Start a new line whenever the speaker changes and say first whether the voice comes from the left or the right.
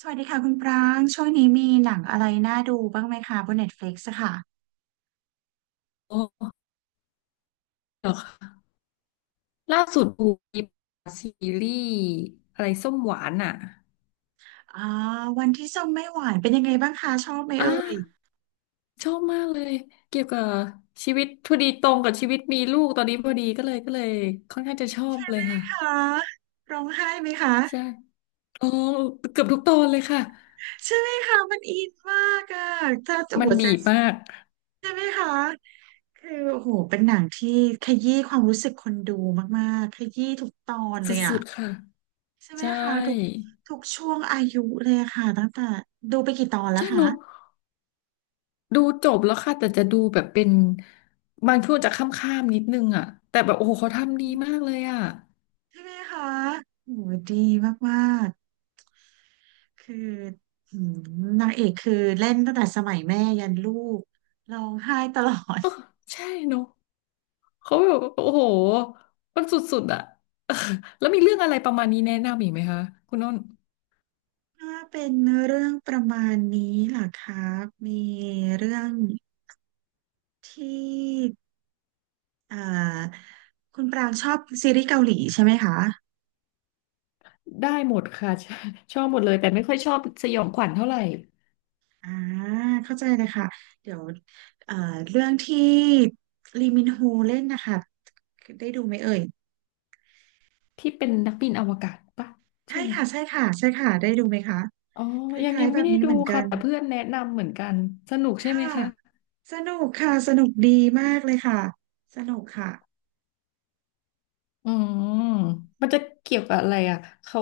right: สวัสดีค่ะคุณปรางช่วงนี้มีหนังอะไรน่าดูบ้างไหมคะบน Netflix อะค่ะ
left: โอ้เหรอคะล่าสุดดูมีซีรีส์อะไรส้มหวานอ่ะ
right: อ่าวันที่ส้มไม่หวานเป็นยังไงบ้างคะชอบไหม
left: อ่า
right: เอ่ย
left: ชอบมากเลยเกี่ยวกับชีวิตพอดีตรงกับชีวิตมีลูกตอนนี้พอดีก็เลยค่อนข้างจะชอบเลยค่ะ
right: คะร้องไห้ไหมคะ
left: ใช่อ๋อเกือบทุกตอนเลยค่ะ
right: ใช่ไหมคะมันอินมากอะ ถ้าจะ
left: มั
right: หั
left: น
right: วใจ
left: บีบมาก
right: ใช่ไหมคะคือโอ้โหเป็นหนังที่ขยี้ความรู้สึกคนดูมากๆขยี้ทุกตอน
left: ส
right: เลยอะ
left: ุดๆค่ะ
right: ใช่ไหม
left: ใช่
right: คะทุกช่วงอายุเลยอะค่ะตั้งแต่ดูไปกี่ตอนแล้ว
left: ใช่เน
right: คะ
left: อะดูจบแล้วค่ะแต่จะดูแบบเป็นบางช่วงจะข้ามๆนิดนึงอ่ะแต่แบบโอ้โหเขาทำดีมากเลยอ่ะ
right: ใช่ไหมคะโหดีมาก คือหืมนางเอกคือเล่นตั้งแต่สมัยแม่ยันลูกร้องไห้ตลอด
left: เออใช่เนอะ เขาแบบโอ้โหมันสุดๆอะ เออแล้วมีเรื่องอะไรประมาณนี้แนะนำอีกไหมคะคุณน้น
right: ถ้าเป็นเรื่องประมาณนี้ล่ะครับมีเรื่องที่เอ่อคุณปรางชอบซีรีส์เกาหลีใช่ไหมคะ
left: ได้หมดค่ะ ชอบชอบหมดเลยแต่ไม่ค่อยชอบสยองขวัญเท่าไหร่
right: อ่าเข้าใจเลยค่ะเดี๋ยวเอ่อเรื่องที่ลีมินโฮเล่นนะคะได้ดูไหมเอ่ย
left: ที่เป็นนักบินอวกาศปะใช่
right: ใช่
left: ไหม
right: ค่ะใช่ค่ะใช่ค่ะได้ดูไหมคะ
left: อ๋อ
right: คล
left: ยัง
right: ้า
left: ยั
right: ย
left: ง
right: ๆแบ
left: ไม่
right: บ
left: ได้
right: นี้
left: ดู
right: เหมือนกั
left: ค่ะ
right: น
left: แต่เพื่อนแนะนำเหมือนกันสนุกใช่
right: ค่ะ
left: ไหมคะ
right: สนุกค่ะสนุกดีมากเลยค่ะสนุกค่ะ
left: อืมมันจะเกี่ยวกับอะไรอ่ะเขา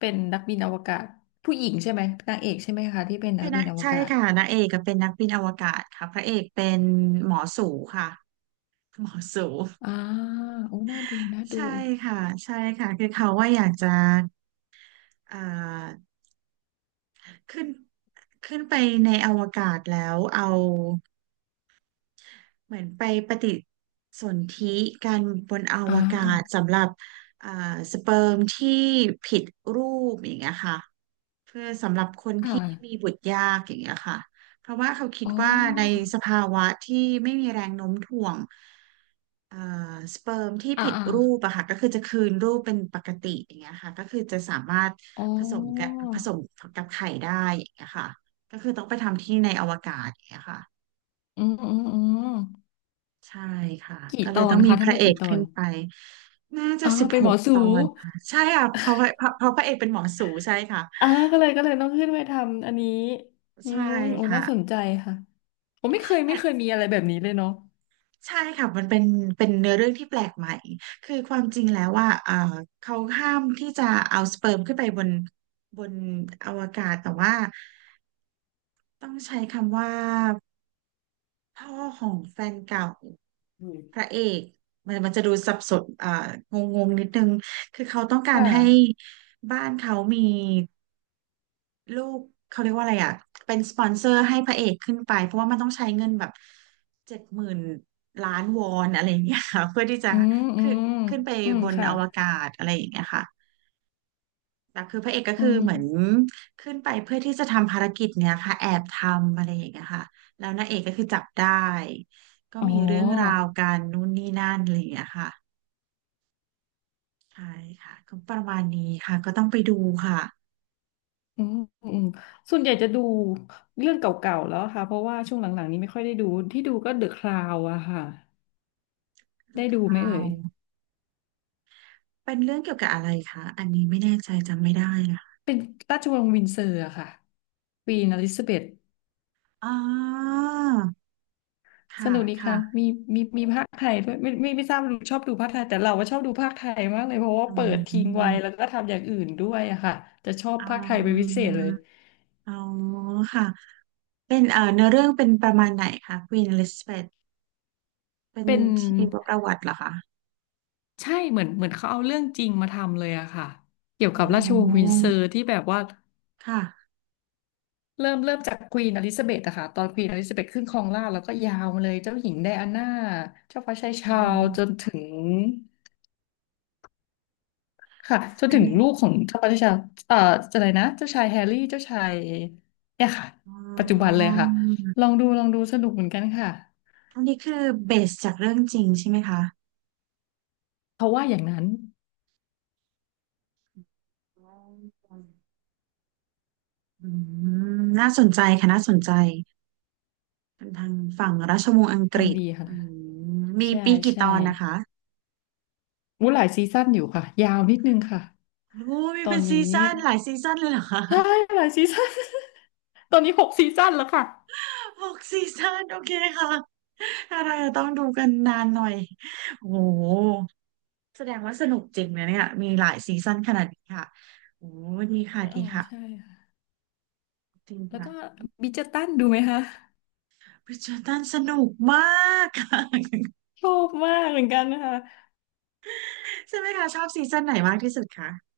left: เป็นนักบินอวกาศผู้หญิงใช่ไหมนางเอกใช่ไหมคะที่เป็นนั
right: เป็
left: ก
right: น
left: บิ
right: นั
left: น
right: ก
left: อว
right: ใช่
left: กาศ
right: ค่ะนางเอกก็เป็นนักบินอวกาศค่ะพระเอกเป็นหมอสูค่ะหมอสู
left: อ่าโอ้น่าดูน่าดู
right: ใช่ค่ะใช่ค่ะคือเขาว่าอยากจะเอ่อขึ้นขึ้นไปในอวกาศแล้วเอาเหมือนไปปฏิสนธิกันบนอ
left: อ่า
right: วกาศสำหรับเอ่อสเปิร์มที่ผิดรูปอย่างเงี้ยค่ะ เพื่อสำหรับคน
left: ค่ะ
right: ที่มีบุตรยากอย่างเงี้ยค่ะเพราะว่าเขาคิด
left: อ๋อ
right: ว่าในสภาวะที่ไม่มีแรงโน้มถ่วงเอ่อสเปิร์มที่
left: อ่า
right: ผิด
left: อ่า
right: รูปอะค่ะก็คือจะคืนรูปเป็นปกติอย่างเงี้ยค่ะก็คือจะสามารถ
left: อ๋
right: ผสมกับ
left: อ
right: ผสมกับไข่ได้อย่างเงี้ยค่ะก็คือต้องไปทำที่ในอวกาศอย่างเงี้ยค่ะ
left: อืมอืมอืม
right: ใช่ค่ะ
left: กี่
right: ก็เล
left: ต
right: ย
left: อ
right: ต้อ
left: น
right: งมี
left: คะ
right: พ
left: ทั้งห
right: ระ
left: มด
right: เอก
left: กี่ตอ
right: ขึ้
left: น
right: นไปน่าจะ
left: อ๋อ
right: สิบ
left: เป็น
right: ห
left: หม
right: ก
left: อสู
right: ตอนค่ะใช่ค่ะเพราะว่าเพราะพระเอกเป็นหมอสูใช่ค่ะ
left: อ่าก็เลยต้องขึ้นไปทำอันนี้อื
right: ใช่
left: มโอ้
right: ค่ะ
left: น่าสนใจค่ะผมไม่เคยมีอะไรแบบนี้เลยเนาะ
right: ใช่ค่ะมันเป็นเนื้อเรื่องที่แปลกใหม่คือความจริงแล้วว่าเขาห้ามที่จะเอาสเปิร์มขึ้นไปบนบนอวกาศแต่ว่าต้องใช้คำว่าพ่อของแฟนเก่า
left: อืม
right: พระเอกมันจะดูสับสนอ่างงงๆนิดนึงคือเขาต้องกา
left: ค่
right: รให้
left: ะ
right: บ้านเขามีลูกเขาเรียกว่าอะไรอ่ะเป็นสปอนเซอร์ให้พระเอกขึ้นไปเพราะว่ามันต้องใช้เงินแบบ70,000 ล้านวอนอะไรอย่างเงี้ยค่ะเพื่อที่จะ
left: อืมอื
right: คือ
left: ม
right: ขึ้นไป
left: อืม
right: บน
left: ค่ะ
right: อวกาศอะไรอย่างเงี้ยค่ะ แต่คือพระเอกก็
left: อื
right: คือ
left: ม
right: เหมือนขึ้นไปเพื่อที่จะทำภารกิจเนี้ยค่ะแอบทำอะไรอย่างเงี้ยค่ะแล้วนางเอกก็คือจับได้ก็
left: อ๋อ
right: มีเรื่องราวกันนู่นนี่นั่นอะไรอย่างเงี้ยค่ะใช่ค่ะก็ประมาณนี้ค่ะก็ต้องไปดูค่ะ
left: อืมอืมส่วนใหญ่จะดูเรื่องเก่าๆแล้วค่ะเพราะว่าช่วงหลังๆนี้ไม่ค่อยได้ดูที่ดูก็เดอะคราวอะค่ะ
right: The
left: ได้ดูไหมเอ่ย
right: Crown เป็นเรื่องเกี่ยวกับอะไรคะอันนี้ไม่แน่ใจจำไม่ได้นะคะ
left: เป็นราชวงศ์วินเซอร์อะค่ะควีนอลิซาเบธ
right: อ๋อ
left: ส
right: ค่ะ
left: นุกดีค่ะ
right: ค่ะ
left: มีมีภาคไทยด้วยไม่ไม่ทราบว่าชอบดูภาคไทยแต่เราว่าชอบดูภาคไทยมากเลยเพราะว่า
right: อื
left: เปิ
right: ม
left: ด
right: อื
left: ทิ้งไว้
right: ม
left: แล้วก็ทำอย่างอื่นด้วยอะค่ะจะชอบภาคไทยเป็นพิเศษเลย
right: อ๋อค่ะเป็นเนื้อเรื่องเป็นประมาณไหนคะ Queen Elizabeth เป็น
left: เป็น
right: ชีวประวัติเหรอคะ
left: ใช่เหมือนเขาเอาเรื่องจริงมาทำเลยอะค่ะเกี่ยว
right: อ๋
left: กับราชวงศ์วิน
right: อ
left: เซอร์ที่แบบว่า
right: ค่ะ
left: เริ่มจากควีนอลิซาเบธอะค่ะตอนควีนอลิซาเบธขึ้นครองราชย์แล้วก็ยาวมาเลยเจ้าหญิงไดอาน่าเจ้าฟ้าชาย
right: อื
left: ชาร์ลส์จน
right: ม
left: ถึง ค่ะจน
right: อั
left: ถึ
right: น
left: ง
right: นี้
left: ลูกของพระราชาเอ่ออะไรนะเจ้าชายแฮร์รี่เจ้าชายเนี่ยค่ะ
right: อ๋
left: ปัจจุบัน
right: อ
left: เลยค่ะลองดูลองดูสนุกเหมือนกันค่ะ
right: อันนี้คือเบสจากเรื่องจริงใช่ไหมคะ
left: เขาว่าอย่างนั้น
right: อ๋ออืมน่าสนใจค่ะน่าสนใจ เป็นทางฝั่งราชวงศ์อังกฤษ
left: ทำดีค่ะ
right: อืมมี
left: ใช่
right: ปีกี่ต
left: ใช่
right: อนนะคะ
left: วุ้หลายซีซั่นอยู่ค่ะยาวนิดนึงค่ะ
right: โอ้มี
left: ตอ
right: เป็
left: น
right: นซี
left: นี้
right: ซั่นหลายซีซั่นเลยเหรอคะ
left: ใช่หลายซีซั่น ตอนนี้หกซีซั่นแล้วค่ะ
right: 6ซีซั่นโอเคค่ะอะไรอะต้องดูกันนานหน่อย โอ้โห แสดงว่าสนุกจริงนะเนี่ยมีหลายซีซั่นขนาดนี้ค่ะโอ้ดีค่ะดี
left: อ๋อ
right: ค่ะ
left: ใช่ค่ะ
right: จริง
left: แล้ว
right: ค่ะ
left: ก็บิดเจอร์ตันดูไหมคะ
right: ริชาร์ดตันสนุกมากค่ะ
left: ชอบมากเหมือนกันนะคะ
right: ใช่ไหมคะชอบซีซั่นไหนมากที่สุดคะ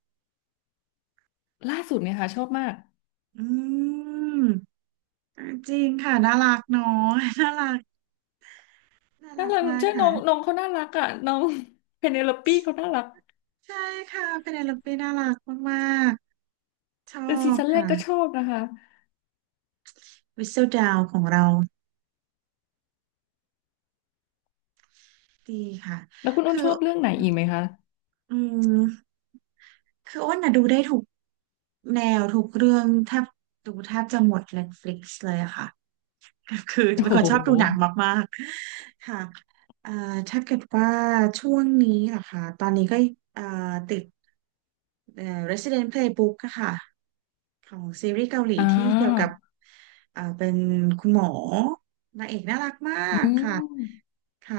left: ล่าสุดเนี่ยค่ะชอบมาก
right: อืมจริงค่ะ น่ารักเนาะน่ารักน่า
left: น่า
right: รัก
left: รัก
right: มาก
left: ใช่น้อ
right: ค่ะ
left: งน้องเขาน่ารักอ่ะน้อง เพเนโลอปี้เขาน่ารัก
right: ใช่ค่ะเป็นเอลปีน่ารักมากๆชอ
left: แต่ซี
right: บ
left: ซั่นแร
right: ค่ะ
left: กก็ชอบนะคะ
right: Whistle Down ของเราดีค่ะ
left: แล้วคุณอ้
right: คื
left: น
right: อ
left: ชอบเรื่องไหนอีกไหมคะ
right: อืม คืออ้นน่ะดูได้ทุกแนวทุกเรื่องแทบดูแทบจะหมด Netflix เลยอะค่ะ คือ
left: โอ้
right: เป็นค
left: โ
right: นชอบ
left: ห
right: ดูหนังมากๆค่ะเอ่อถ้าเกิดว่าช่วงนี้นะคะตอนนี้ก็เอ่อติดResident Playbook อะค่ะของซีรีส์เกาหลี
left: อ่
right: ที่เกี่ยว
left: า
right: กับเป็นคุณหมอนางเอกน่ารักมา
left: อื
right: กค่ะ
left: ม
right: ค่ะ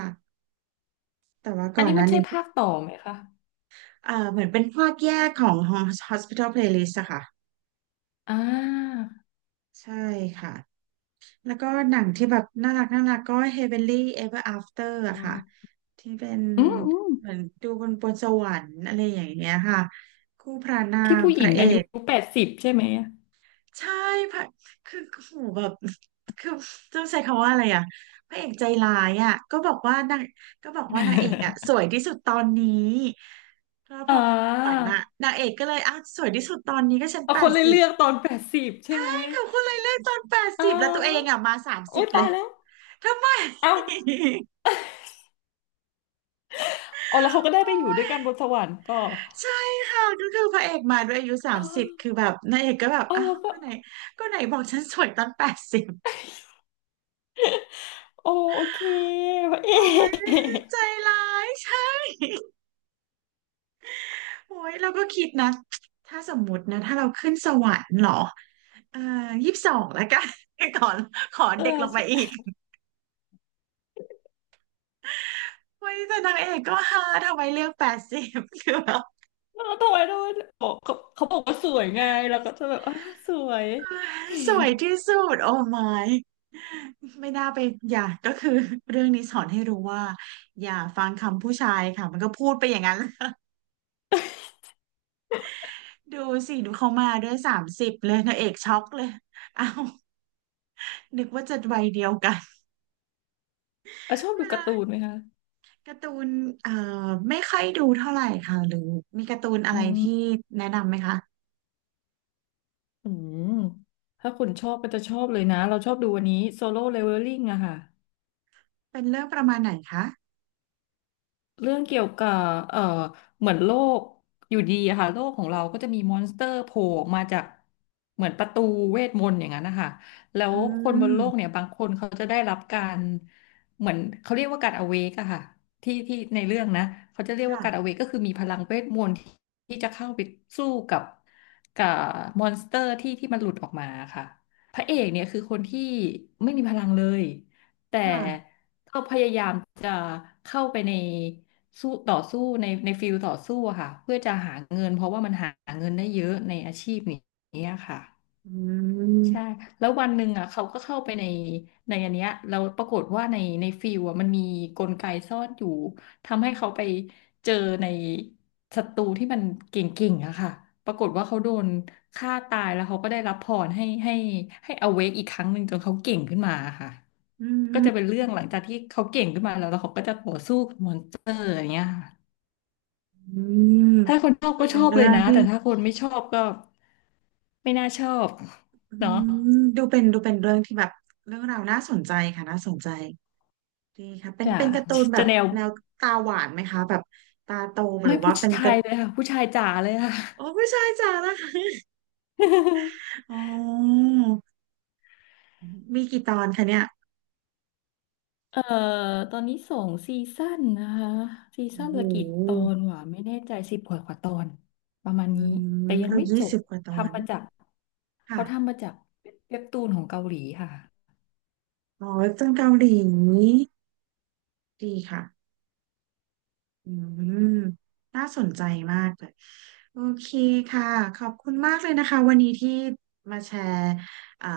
right: แต่ว่า
left: อั
right: ก่
left: น
right: อน
left: นี้
right: ห
left: มั
right: น้า
left: นใช่
right: นี้
left: ภาคต่อไหมคะ
right: เหมือนเป็นภาคแยกของ Hospital Playlist อะค่ะ
left: อ่า
right: ใช่ค่ะแล้วก็หนังที่แบบน่ารักน่ารักก็ Heavenly Ever After
left: อื
right: อะค่ะ
left: ม
right: ที่เป็น
left: อืมอืม
right: เหมือนดูบนสวรรค์อะไรอย่างเงี้ยค่ะคู่พระนา
left: ที่
right: ง
left: ผู้
right: พ
left: หญิง
right: ระเอ
left: อายุ
right: ก
left: แปดสิบใช่ไหม
right: ใช่พระคือโอ้โหแบบคือต้องใช้คำว่าอะไรอะพระเอกใจร้ายอะก็บอกว่านางก็บอกว่านางเอกอะสวยที่สุดตอนนี้แล้ว พ
left: อ่
right: อขึ้นสวรร
left: า
right: ค์อะนางเอกก็เลยอ้าวสวยที่สุดตอนนี้ก็ฉัน
left: เอา
right: แป
left: คน
right: ด
left: เลย
right: สิบ
left: เลือกตอนแปดสิบใช่ไหม
right: เขาก็เลยเลือกตอนแปด
left: อ่
right: สิบแล้วตัวเอง
left: า
right: อะมาสามสิ
left: อุ้
right: บ
left: ย
right: เล
left: ตา
right: ย
left: ยแล้ว
right: ทำไม
left: เอ้าเอาแล้วเขาก็ได้ไปอยู่ด้วยกันบนสวรรค์ก็
right: ใช่ค่ะก็คือพระเอกมาด้วยอายุสา
left: อ๋
right: มสิบ
left: อ
right: คือแบบนางเอกก็แบบ
left: อ๋อ
right: อ้าว
left: แล้วก็
right: ก็ไหนบอกฉันสวยตอนแปดสิบ
left: โอโอเคพระเอ
right: โอ้ยใจ
left: ก
right: ร้ายใช่โอ้ยเราก็คิดนะถ้าสมมุตินะถ้าเราขึ้นสวรรค์เหรอเอ่อ22แล้วกัน ขอขอ
left: เออ
right: เด็กลงไปอี
left: ใช่
right: กเฮ้ยแต่นางเอกก็ฮาทำไมเลือกแปดสิบ คือแบบ
left: เออทำไมทำไมบอกเขาบอกว่าสวยไงเราก็จะแบบอ่าสวย
right: สวยที่สุดโอ้ my ไม่น่าไปอย่าก็คือเรื่องนี้สอนให้รู้ว่าอย่าฟังคำผู้ชายค่ะมันก็พูดไปอย่างนั้น ดูสิดูเขามาด้วยสามสิบเลยนางเอกช็อกเลย เอาวนึกว่าจะวัยเดียวกัน
left: อ่ะชอ บ
right: เว
left: ดูกา
right: ลา
left: ร์ตูนไหมคะ
right: การ์ตูนเอ่ไม่ค่อยดูเท่าไหร่ค่ะหรือมีการ์ตูนอะ
left: อื
right: ไรที่
left: ม
right: แนะนำไหมคะ
left: อืมถ้าคุณชอบก็จะชอบเลยนะเราชอบดูวันนี้โซโล่เลเวลลิ่งอะค่ะ
right: เป็นเรื่องประมาณไหนคะ
left: เรื่องเกี่ยวกับเอ่อเหมือนโลกอยู่ดีอะค่ะโลกของเราก็จะมีมอนสเตอร์โผล่ออกมาจากเหมือนประตูเวทมนต์อย่างนั้นนะคะแล้
right: อื
left: วคนบน
right: ม
left: โลกเนี่ยบางคนเขาจะได้รับการเหมือนเขาเรียกว่าการอเวกอะค่ะที่ในเรื่องนะเขาจะเรียกว่าการอ
right: ค่ะ
left: เวกก็คือมีพลังเวทมนต์ที่ที่จะเข้าไปสู้กับมอนสเตอร์ที่มันหลุดออกมาค่ะพระเอกเนี่ยคือคนที่ไม่มีพลังเลยแต่
right: ค่ะ
left: ก็พยายามจะเข้าไปในสู้ต่อสู้ในฟิลต่อสู้อะค่ะเพื่อจะหาเงินเพราะว่ามันหาเงินได้เยอะในอาชีพนี้ค่ะ
right: อื
left: ใช่
right: ม
left: แล้ววันหนึ่งอ่ะเขาก็เข้าไปในอันเนี้ยเราปรากฏว่าในฟิลอ่ะมันมีกลไกซ่อนอยู่ทำให้เขาไปเจอในศัตรูที่มันเก่งๆอะค่ะปรากฏว่าเขาโดนฆ่าตายแล้วเขาก็ได้รับพรให้อเวกอีกครั้งหนึ่งจนเขาเก่งขึ้นมาค่ะ
right: อื
left: ก็
right: ม
left: จะเป็นเรื่องหลังจากที่เขาเก่งขึ้นมาแล้วแล้วเขาก็จะต่อสู้กับมอนสเตอร์อย่างเงี้ยค่ะ
right: อืม
left: ถ้าคนชอบ
right: ดู
left: ก็ช
right: เป็
left: อ
right: น
left: บเล
right: เรื่อ
left: ย
right: ง
left: นะ
right: ที่
left: แต่ถ้าคนไม่ชอบก็ไม่น่าชอบ
right: อื
left: เนาะ
right: มดูเป็นเรื่องที่แบบเรื่องราวน่าสนใจค่ะน่าสนใจดีค่ะเป็น
left: จ้ะ
right: การ์ตูนแบ
left: จะ
right: บ
left: แนว
right: แนวตาหวานไหมคะแบบตาโตหรื
left: ไม่
right: อว่า
left: ผู้
right: เป็
left: ช
right: น
left: า
right: กา
left: ย
right: ร์
left: เลยค่ะผู้ชายจ๋าเลยค่ะ
right: โอ้ผู้ชายจ๋าละ อ๋อมีกี่ตอนคะเนี่ย
left: เอ่อตอนนี้สองซีซั่นนะคะซี
right: โอ้
left: ซั่น
right: โห
left: ละกี่ตอนวะไม่แน่ใจสิบกว่าตอนประมาณ
right: อื
left: นี้
right: ม
left: แต่ยัง
right: ก็
left: ไม่
right: ยี่
left: จบ
right: สิบกว่าตอน
left: ทำมาจาก
right: ค่ะ
left: เขาทำมาจากเว็บตูนของเกาหลีค่ะ
right: อ๋อจังเกาหลีดีค่ะ อืมน่าสนใจมากเลยโอเคค่ะขอบคุณมากเลยนะคะวันนี้ที่มาแชร์เอ่อ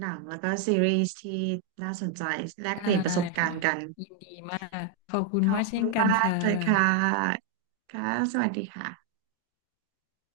right: หนังแล้วก็ซีรีส์ที่น่าสนใจแลก
left: ได้
right: เปลี่ยนประสบการ
left: ค่ะ
right: ณ์กัน
left: ยินดีมากขอบคุณ
right: ขอ
left: มา
right: บ
left: กเช่
right: คุ
left: น
right: ณ
left: กัน
right: มาก
left: ค่ะ
right: เลยค่ะค่ะสวัสดีค่ะ